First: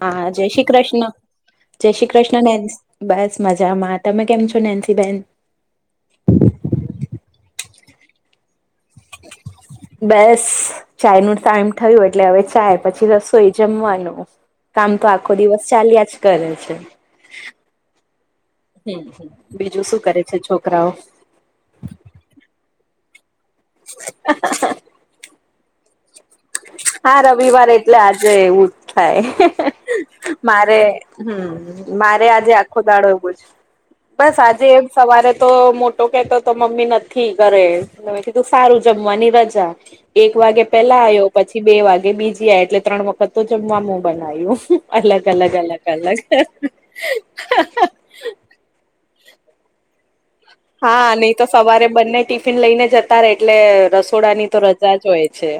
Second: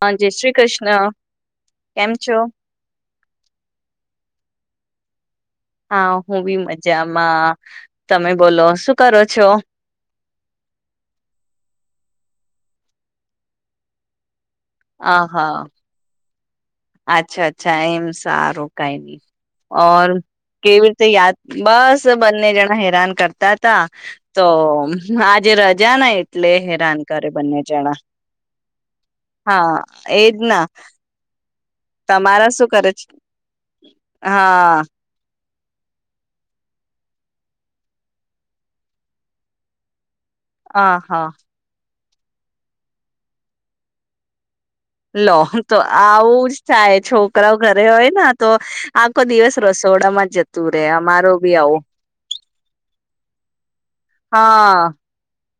હા જય શ્રી કૃષ્ણ, જય શ્રી કેમ છો? કૃષ્ણ બસ મજામાં તમે કેમ છો નેન્સીબેન? હા હું બી મજામાં. તમે બોલો શું કરો છો? બસ ચાય નું ટાઈમ થયું એટલે હવે ચાય પછી રસોઈ જમવાનું. કામ તો આ આખો હા દિવસ ચાલ્યા જ કરે છે. અચ્છા અચ્છા એમ સારું કઈ નહીં બીજું શું ઓર કરે છે કેવી છોકરાઓ રીતે યાદ બસ બંને જણા હેરાન કરતા હતા તો આજે રજા ને એટલે હેરાન હા કરે બંને રવિવાર જણા એટલે આજે એવું જ હા થાય એજ ના મારે હમ મારે તમારા આજે શું આખો કરે દાડો એવો છે બસ આજે હા એમ સવારે તો મોટો કેતો તો મમ્મી નથી કરેથી તું સારું જમવાની રજા એક વાગે હા પેલા હા આવ્યો પછી બે વાગે બીજી આ એટલે ત્રણ વખત તો જમવાનું બનાય્યું. લો તો આવું જ થાય છોકરાઓ ઘરે હોય ને તો આખો દિવસ રસોડામાં જ જતો હા નહી તો સવારે બંને ટી ટીફીન લઈને જતા રે એટલે રસોડાની તો હા રજા જ હોય છે.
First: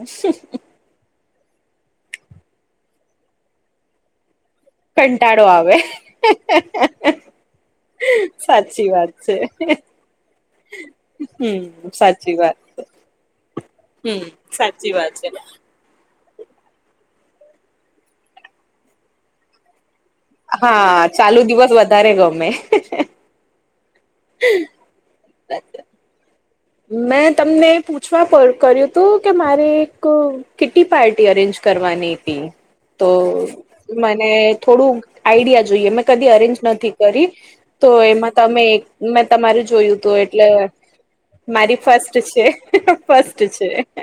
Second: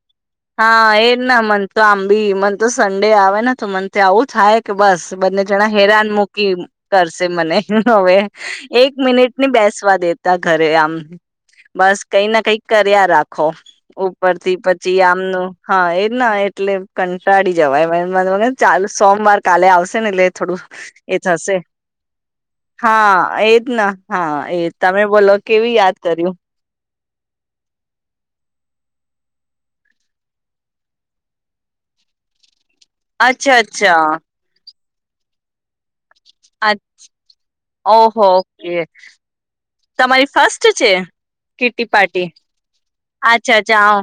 હા એજ ના મન તો આંબી મન તો સન્ડે આવે ને તો મનથી તો આવું થાય કે બસ બંને કંટાળો જણા આવે હેરાન મૂકી કરશે મને હવે સાચી એક વાત મિનિટ છે ની બેસવા દેતા ઘરે આમ હમ બસ કઈ સાચી ના વાત કઈ કર્યા રાખ ખો હમ ઉપરથી સાચી પછી વાત છે આમનું હા એજ ના એટલે કંટાળી [unintelligible] જવાય ચાલ સોમવાર કાલે આવશે ને એટલે થોડું હા એ ચાલું થશે દિવસ વધારે ગમે હા એજ હા એજ તમે બોલો કેવી યાદ કર્યું મેં તમને પૂછવા કર્યું હતું કે મારે એક કીટી પાર્ટી અરેન્જ કરવાની હતી. તો અચ્છા અચ્છા મને થોડું આઈડિયા જોઈએ મે કદી અરેન્જ નથી કરી તો ઓહો એમાં તમે ઓકે એક મેં તમારે જોયું હતું તમારી એટલે ફર્સ્ટ છે મારી કીટી ફસ્ટ પાર્ટી. છે ફસ્ટ છે.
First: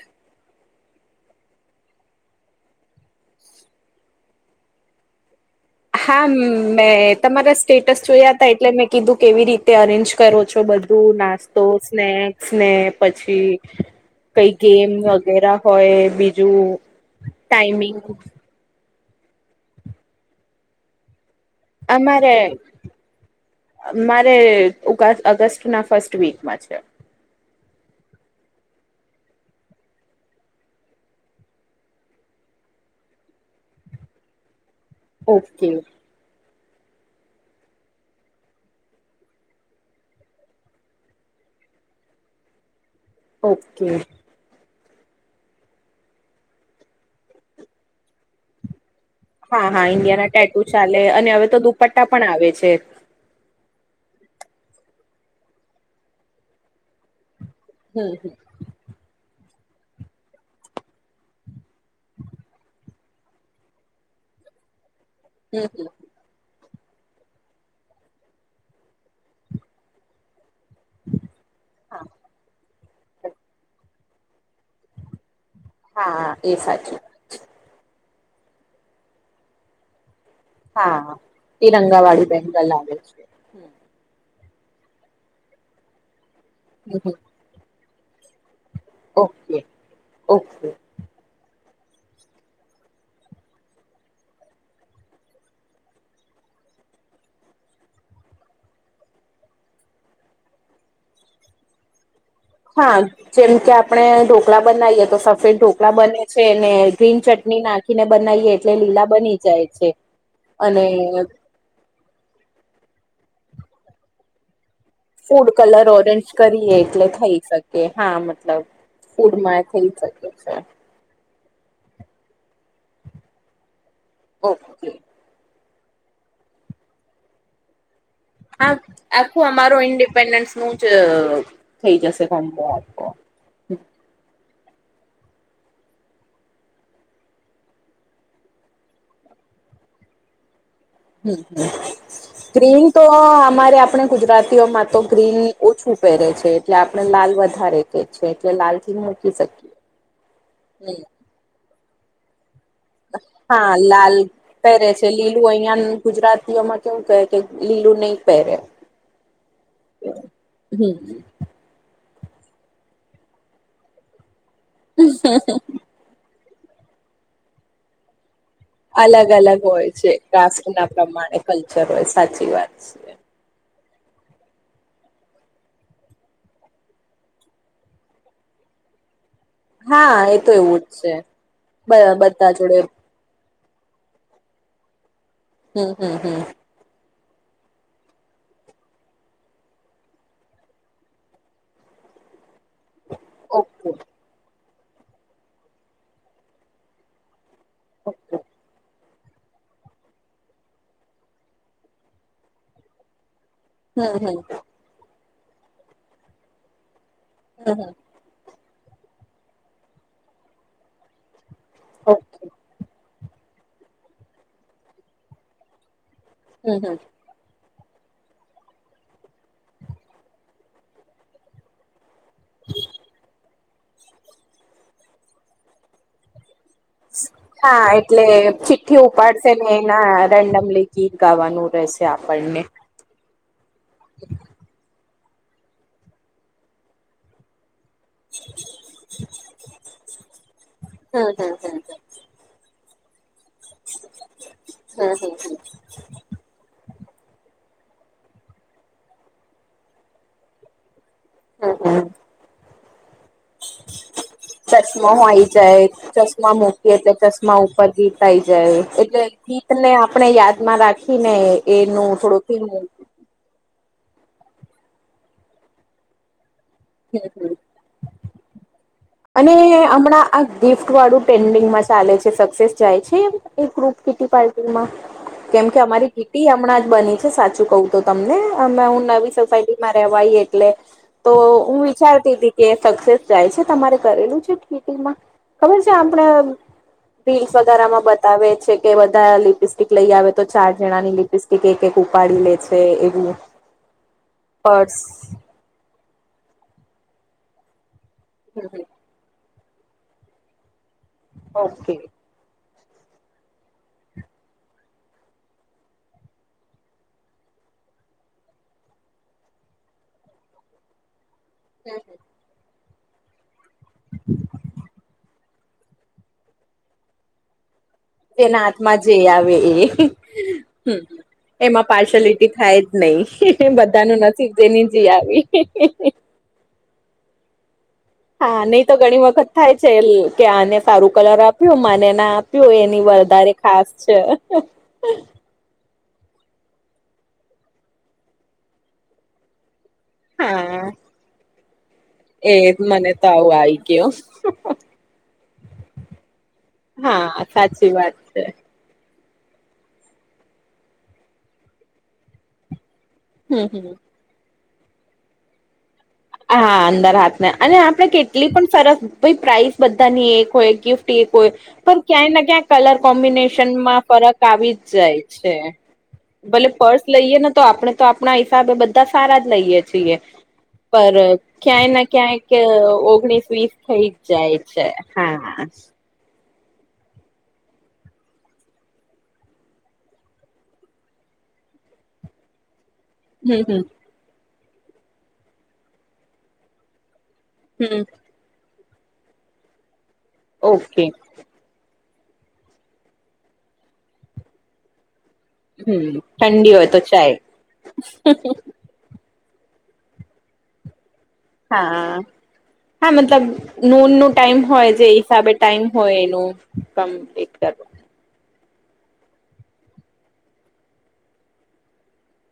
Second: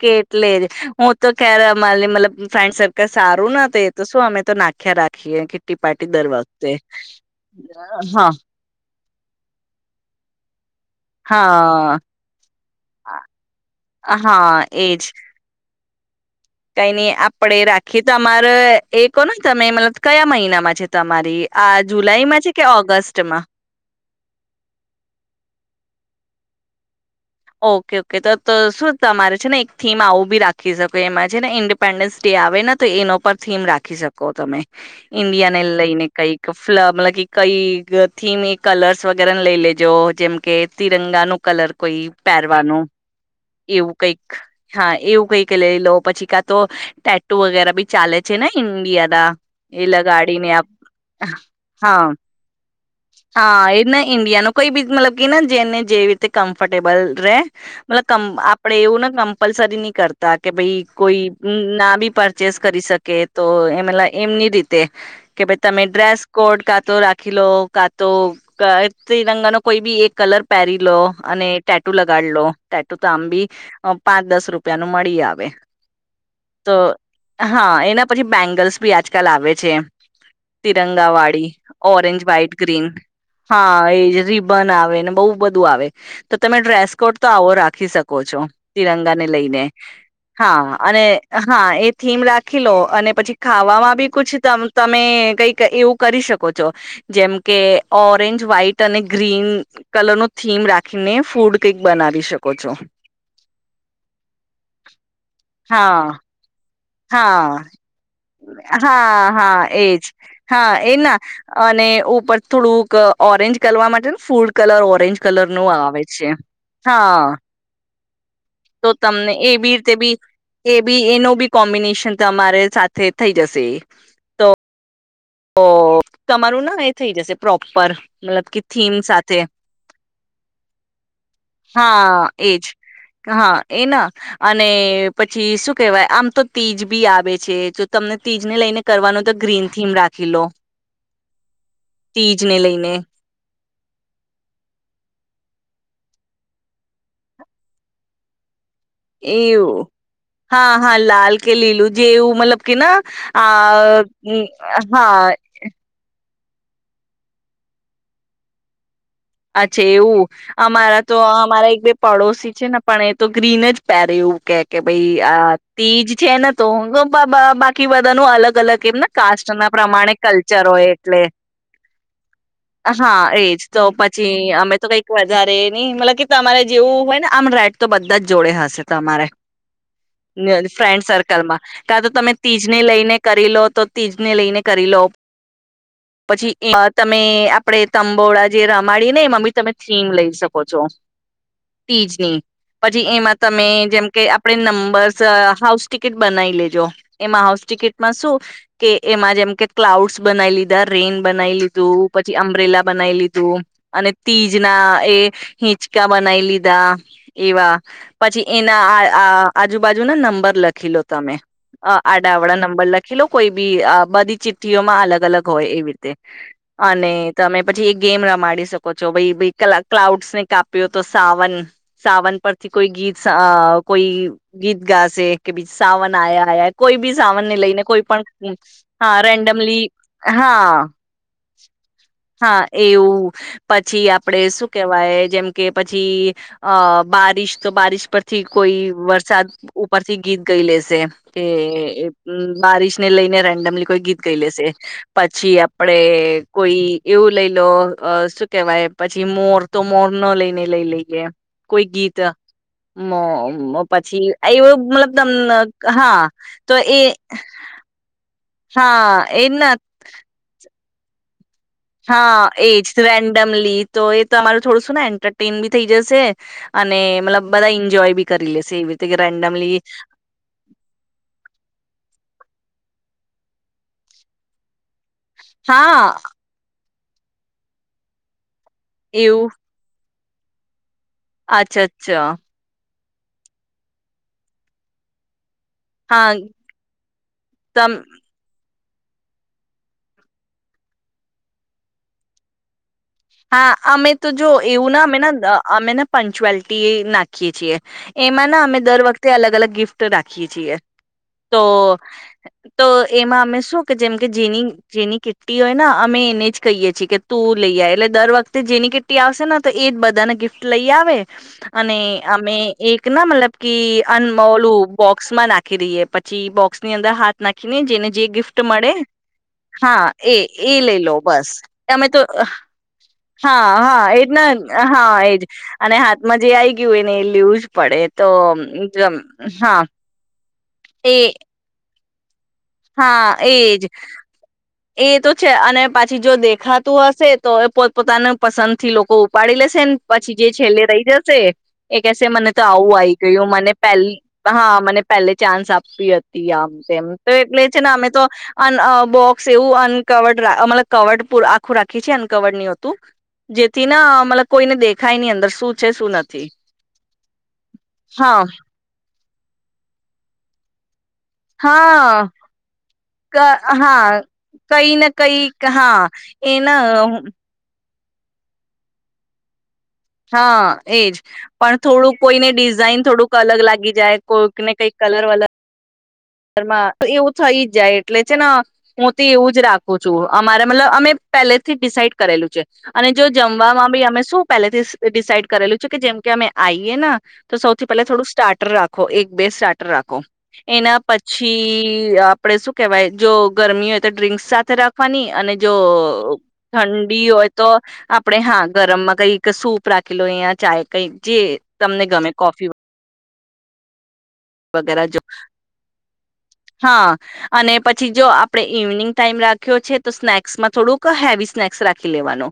કે એટલે જ હું તો ખેર અમારી મતલબ ફ્રેન્ડ સર્કલ સારું ન હત એ તો શું અમે તો નાખ્યા રાખી ખીએ કે હા મેં તમારા સ્ટેટસ હા જોયા હતા એટલે મેં કીધું કેવી રીતે અરેન્જ કરો છો બધું નુ નાસ્તો હા. સ્નેક્સ ને પછી કઈ હા ગેમ એજ વગેરે હોય બી કઈ નઈ આપડે રાખીએ તમારે એ કોહ ને તમે મતલબ કયા મહિનામાં છે તમારી આ જુલાઈ માં છે અમારે કે ઓગસ્ટમાં મારે ઓગ અગસ્ત ના ફર્સ્ટ વીકમાં છે. ઓકે ઓકે તો તો શું તમારે છે ને એક થીમ આવું બી રાખી શકો એમાં છે ને ઈન ડિ પેન્ડન્સ ડે આવે ને તો એનો પર થીમ રાખી શકો તમે ઈન્ડિયા ને ઓકે લઈને કઈ મતલબ કે કઈ થીમ એ કલર્સ વગેરેને લઈ લેજો જેમ કે તિરંગાનું કલર કોઈ પહેરવાનું ઓકે. એવું કઈક હા એવું કઈક લઈ લો પછી કા તો ટેટો વગેરે બી ચાલે છે ને ઇન્ડિયા હા હા ઇન્ડિયાના ટેટુ ચાલે અને હવે તો હા દુપટ્ટા પણ આવે છે. હા એ ઇન્ડિયા નુ કોઈ બી મતલબ કે જેને જેવી રીતે કમ્ફર્ટેબલ રે મતલબ હમ કમ આપ આપણે એવું ને કમ્પલસરી નહી કરતા કે ભાઈ કોઈ ના બી પરચેસ કરી શકે. તો એમલા એમની રીતે કે ભાઈ હમ તમે હમ. ડ્રેસ કોડ કાતો રાખી લો કાતો ત્રિરંગા નુ કોઈ બી એક કલર પહેરી લો અને ટે ટેટુ લગાડ લો ટેટુ તો આંબી પાંચ દસ રૂપિયાનું મળી આવે હા એ તો સાચુ હા એના પછી બેંગલ્સ ભી આજકાલ આવે છે એમ હા તિરંગાવાડી તિરંગા ઓરેન્જ વાળી વ્હાઈટ બેંગલ ગ્રીન આવે છે. હા એજ રિબન આવે ને બહુ બધું આવે તો તમે ડ્રેસ હમ કોડ તો આવો રાખી શકો છો તિરંગાને ઓકે લઈને ઓકે. હા અને હા એ થીમ રાખી લો અને પછી ખાવામાં બી કુછ તમ તમે કઈક એવું કરી શકો છો. જેમ કે ઓરેન્જ, વ્હાઈટ અને ગ્રીન કલરનો થીમ રાખીને ફૂડ કંઈક બનાવી શ હા જેમ કે આપણે ઢોકળા બનાવીએ તો સફેદ ઢોકળા હા બને છે ને ગ્રીન હા ચટણી નાખીને બનાવીએ એટલે લીલા હા બની હા જાય છે એજ હા અને એ ના એને અને ઉપર થોડુંક ઓરેન્જ કરવા માટે ને ફૂડ કલર ઓ ફૂડ કલર ઓરેન્જ કરીએ એટલે હા થઈ શકે હા મતલબ તો તમને ફૂડમાં એવી થઈ રીતે બી શકે છે એ બી એનો બી કોમ્બિનેશન તમારે સાથે થઈ જશે. કો. તો તમારું ના એ થઈ જશે પ્રોપર. મતલબ કે આ થીમ સાથે આખું અમારો ઇન્ડિપેન્ડન્સનું જ થઈ હા જશે કોમ્બો. એજ હા એના અને પછી શું કેહવાય આમ તો તીજ બી આવે છે જો તમને તીજને લઈને કરવાનું તો ગ્રીન થીમ રાખી લો. હમ્મ, તીજને ગ્રીન લઈને તો અમારે આપ આપણે ગુજરાતીઓમાં તો ગ્રીન ઓછું પહેરે છે એટલે આપણે લાલ વધારે. કે છે એટલે લાલ થીમ મૂકી શકીએ એવું હા હા હમ્મ. લાલ કે લીલું જેવું મતલબ કે ન આ અ હા. બયાન ગુજરાતીઓમાં કેવું કેય કે લીલું નઈ પહેરે. અચ્છા એવું! અમારા તો આ મારે એક બે પડોશી છે ને પણ એ તો ગ્રીન જ પહેરયુ એવું કે કે ભઈ આ તીજ છે ને તો તો બ બ બાકી બધાંનું અલગ-અલગ કેમને અલગ અલગ કાસ્ટના હોય છે પ્રમાણે કાસ્ટ કલ્ચર ના હોય એટલે પ્રમાણે કલ્ચર હોય સાચી વાત છે હા એજ. ચૌપટ. જી અમે તો કંઈક વધારે નઈ મતલબ કે તમારે જેવું હોય ને આમ રાઈટ તો બધા જ જોડે હશે તમારે. હા એ તો એવું જ ફ્રેન્ડ છે સર્કલમાં કા તો તમે બધા તીજને જોડે લઈને કરી લો તો તીજને લઈને કરી લો હમ હમ હમ પછી [inaudible] તમે આપડે તંબોળા જે રા માળીને એમાં બી તમે થીમ લઈ શકો છો તીજની. પછી એમાં તમે ઓકે જેમ કે આપડે નંબર્સ સ હાઉસ ટિકિટ બનાવી લેજો એમાં હાઉસ ટિકિટમાં શું ઓકે કે એમાં જેમ કે ક્લાઉડ્સ બનાવી લીધાં, રેઈન બનાઈ લીધું પછી અંબરેલા બનાઈ લીધું. અને હમ હમ તીજના એ હિંચકા બનાઈ લીધાં હમ એવાં હમ પછી એના આ આ આજુબાજુના નંબર લખી લો તમે. અ ઓકે આડાઆવળા નંબર લખી લો કોઈ બી અ બધી ચિઠ્ઠીઓમાં અલગ-અલગ હોય એવી રીતે. હમ હમ અને તમે પછી એ ગેમ રમાડી શ શકો છો ભઈ ભઈ ક્લાઉડસને કાપ્યો તો સાવન સાવન પરથી કોઈ ગીત શ અ કોઈ ગીત ગાશે કે બીજ સાવન આયા આયા હે. કોઈ બી સાવનને લઈને હા કોઈ એટલે પણ ચિઠ્ઠી હા ઉપાડશે ને રેન્ડમલી એના રેન્ડમલી હા. ગીત ગાવાનું રહેશે આપણને. હા એવું પછી આપડે શું કેવાય જેમ કે પછી અ બારિશ તો બારીશ પરથી કોઈ વરસાદ ઉપરથી ગીત ગઈ લેશે હમ કે હમ હમ એ હમ્મ બારિશને લઈને રેન્ડમલી કોઈ ગીત ગાઈ લેશે હમ હમ પછી આપડે કોઈ એવું લઈ લો અ શુ કેવાય પછી મોર તો મોરનો લઈને લઈ લઈએ હમ કોઈ હમ ગીત. મ મ પછી આયવુ મતલબ ચશ્મા આઈ તમને હા તો એ પરથી થઈ જાય હા એટલે એ જ ના ગીત આપણે યાદમાં રાખીને એનું હા થોડુંક એજ રેન્ડમલી તો એ તમારું થોડું શું ને એન્ટરટેન બી થઈ જશે. અને હમ હમ મતલબ બધાં ઈન્જોય બી કરી લેશે એવી રીતે. કે અને રેન્ડમલી હમણાં આ ગિફ્ટ વાળું ટ્રેન્ડિંગમાં ચાલે છે સક્સેસ જાય છે, એ એક ગ્રુપ કીટી પાર્ટી કેમકે હા અમારી કીટી હમણાં જ બની છે સાચું કઉ તો તમને અને નવી એવું સોસાયટીમાં રેવા આઈ એટલે તો હું અચ્છા અચ્છા વિચારતી હતી કે સક્સેસ જાય છે. તમારે કરેલું છે કીટીમા? ખબર છે આપણે હા વીસ હજાર તમ આમા બ બતાવે છે, કે બધા લિપસ્ટિક લઈ આવે તો ચાર જણાની લિપસ્ટિક એક એક ઉપાડી લે છે, એ હા અમે તો જો એવું ના અમે અમેને પંચુઅલિટી નાખીએ છીએ એમાં ના અમે દર વખતે અલગ અલગ ગિફ્ટ રાખીએ છીએ તો ઓકે તો એમાં અમે શું કે જેમ કે જેનીગ જેની કીટી હોય ને અમે એને જ કહીએ છીએ કે તું લઈ આય એટલે દર વખતે જેની કિટટી આવશે ને તો એ જ બધાને ગિફ્ટ લઈ આવે અને અમે એક ના મતલબ કે અનમલું બોક્સમાં નાખી નાખી દઈએ પછી બોક્સની અંદર હાથ નાખીને જેને જે ગિફ્ટ જેના મળે હાથમાં જે આવે એ હા, એ, એ, હમ લઈ લો બસ એમાં અમે તો પાર્શલિટી થાય જ નહી હા, હા, બધાનું એજ નસીબ જેની ના જે હા એજ આવી અને હા મજે આઈ ગયું એને એ લેવું જ પડે તો હા, નહી તો ઘણી વખત થાય હા છે, એ કે આને સારું એ કલર આપ્યું મને ના આપ્યું એની હા વધારે એજ ખાસ છે એ તો છે, અને પાછી જો દેખાતું હશે તો એ પોત પોતાનું પસંદ થી લોકો ઉપાડી લેશે પછી જે હા છેલ્લે રહી જશે એ કેહેશે મને એ તો આવું મને આવી તો ગયું આવું મને આવી ગયું પેલી હા, મને પહેલે ચાન્સ આપવી હતી આમ, તેમ, તો હા એટલે છે, ને સાચી અમે વાત તો છે અન બોક્સ એવું અનકવર્ડતલબ કવર્ડ આખું રાખી છે, અનકવર્ડ ની હતું હમ હમ જેથી ના મતલબ કોઈને દેખાય ની અંદર શું છે, શું નથી હા, અંદર હાથને અને આપણે હા કેટલી પણ સરસ ભઈ પ્રાઇસ બધાની એક હોય ગિફ્ટ કે કોઈ પણ હા ક્યાંય ને ક્યાંક કલર ક કોમ્બિનેશનમાં હા ફરક આવી જ કઈ ને જાય કઈ છે હા ભલે પર્સ એના લઈએ ને તો આપણે તો આપણા હિસાબે બધા સારા જ લઈએ છીએ હા એજ, પર પણ ક્યાંય ને થોડુંક કોઈને ક્યાંક ડિઝાઇન થોડુંક ઓગણીસ અલગ વીસ લાગી થઈ જાય, જ કોઈકને છે કઈક કલર વલર હા એવું થઈ જ જાય એટલે છે, ન હું તો એવું જ રાખું છું અમારે મતલબ અમે પેલેથી ડિસાાઈડ કરેલું છે અને જો હમ હમ જમવામાં બી અમે શું પહેલેથી ડિસાઈડ કરેલું છે કે જેમ કે અમે આઈએન તો સૌથી હમ પહેલા થોડું સ્ટાર્ટર રાખો એક બે સ્ટાર્ટર રાખો એના ઓકે પી પછી, આપડે શું કેવાય જો ગરમી હોય તો ડ્રિંક્સ સાથે રાખવાની અને જો હમ હોય તો ઠંડી ચાય હોય તો આપડે હા ગરમમાં કઈક સૂપ રાખી લો, અહીયા ચાય કઈક જે તમને હા ગમે કોફી હા, મતલબ નૂન નું ટાઈમ હોય વગેરે જે જો હિસાબે ટાઈમ હોય એનું હા, કમ્પ્લીટ અને કરવું પછી પછી જો આપણે ઇવનિંગ ટાઈમ રાખ્યો છે, તો સ્નેક્સમાં થોડુંક હેવી સ્નેક્સ રાખી લેવાનો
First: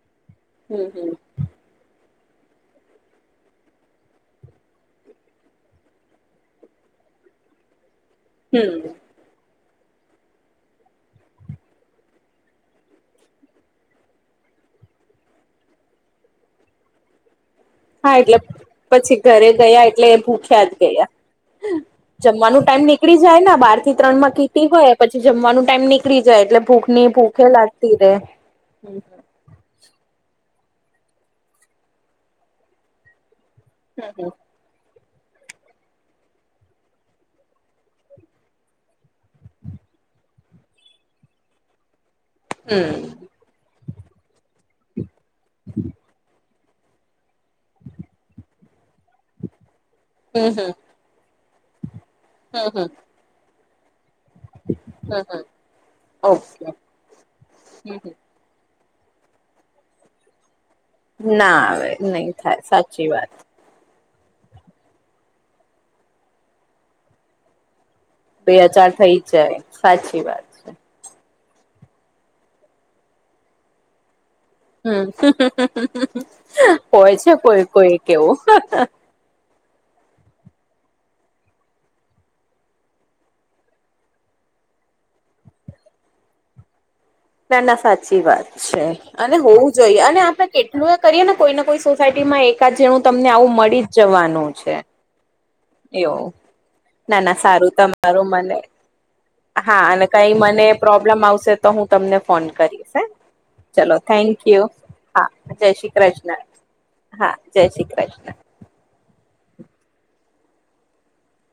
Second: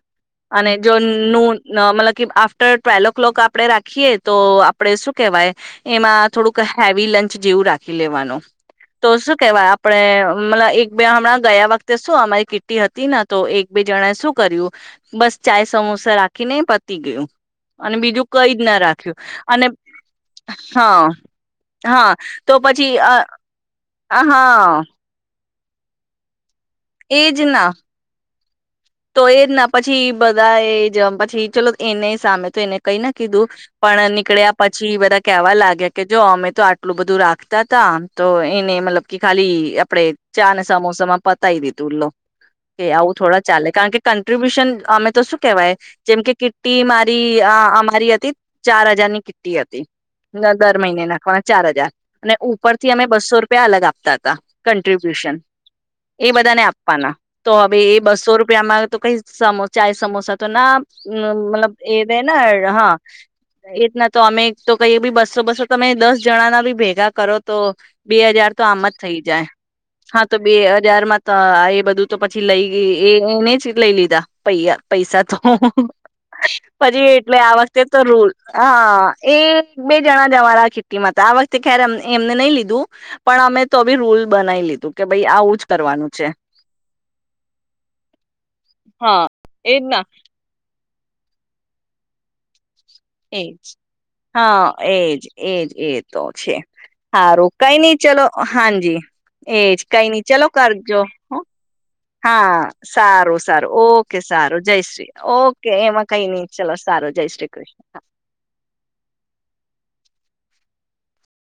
અને જો હમ હમ નુન મતલબ કે આફ્ટર ટ્વેલ ઓ ક્લોક આપડે રાખીએ તો આપડે શું કેહેવાય એમાં થોડુંક હેવી લંચ જેવું રાખી લેવાનું હમ્મ તો શું કેવાય આપણે મતલ એક બે હમણાં ગયા વખતે શું અમારી કીટી હતી ન તો એક બે જણાએ શું કર્યું બસ ચાય, સમોસા રાખીને પતી ગયું અને હા, બીજું એટલે કઈ જ ના રાખ્યું પછી ઘરે અને ગયા એટલે એ ભૂખ્યા જ ગયા હા હા તો જમવાનું ટાઈમ પછી નીકળી જાય બાર થી ત્રણ અ માં કીટી હા હોય પછી જમવાનું ટાઈમ નીકળી જાય એટલે ભૂખ ની એજ ભૂખે ના લાગતી રહેે [inaudible] તો એ ના પછી બધા એ જમ પછી ચલો એને સામે તો એને કઈ ના કીધું પણ નીકળ્યા પછી બધા કેવા લાગે કે જો અમે તો આટલું બધું રાખતાં તા તો એને મતલબ કે ખાલી પડે ચા ને સમોસામાં પતાઈ દીધું લો. હમ કે આવું થોડા ચાલે કારણ કે કન્ટ્રિબ્યુશન અમે તો શું કેહેવાય જેમ કે ટી મારી અમારી હતી ચાર હજાર ની કિટ્ટી હતી, હમ હમ દર મહિને નાખવા ચાર હજાર અને હમ ઉપર હમ થી હમ અમે બસો રૂપિયા અલગ આપતા તા હમ કન્ટ્રિબ્યુશન હમ. એ બધાને ઓકે આપવાના તો હવે એ બસ સો રૂપિયામાં તો કઈ સમ ચાય સમોસા તો ના અમ ના મતલબ આવે એ નહી તેના થાય હ સાચી વાત એ રીતના તો અમે એક તો કહીએ બી બસો બસો તમે દસ જણાના બી ભેગા કરો તો બે હજાર તો આમ જ થઈ જાય, હા તો બે હજારમાં તો આ એ બધું તો પછી લઈ ગઈ એ એને જ લઈ લીધા. પૈયા હમ પૈસા તો પછી હોય છે એટલે આ કોઈ વખતે કોઈ તો રૂ કેવું હા. એ બે જણા જવારા કીટીમાં હતા, આ વખતે ખેર એમને નઈ લીધું. પણ અમે તો બી રૂલ બનાઈ લીધું કે ભઈ આવું જ કરવાનું છે. ના ના સાચી વાત છે હા અને હોવું એજ ના જોઈએ અને આપણે કેટલું એ કરીએ ને કોઈને કોઈ સોસાયટીમાં એકાદ જણું તમને આવું એજ મળી જ જવાનું હા છે. એજ એજ એ તો એવું છે. ના ના હારુ સારું કઈ નઈ ચલો તમારું મને હાજી એજ હા અને કઈ નહીં ચલો મને કરજો. પ્રોબ્લેમ આવશે તો હું તમને ફોન હા કરીશ હે સારું સારું ચલો ઓકે થેન્ક સારું યુ જય શ્રી હા જય ઓકે શ્રી એમાં કઈ કૃષ્ણ નઈ. ચલો સારું, જય શ્રી કૃષ્ણ.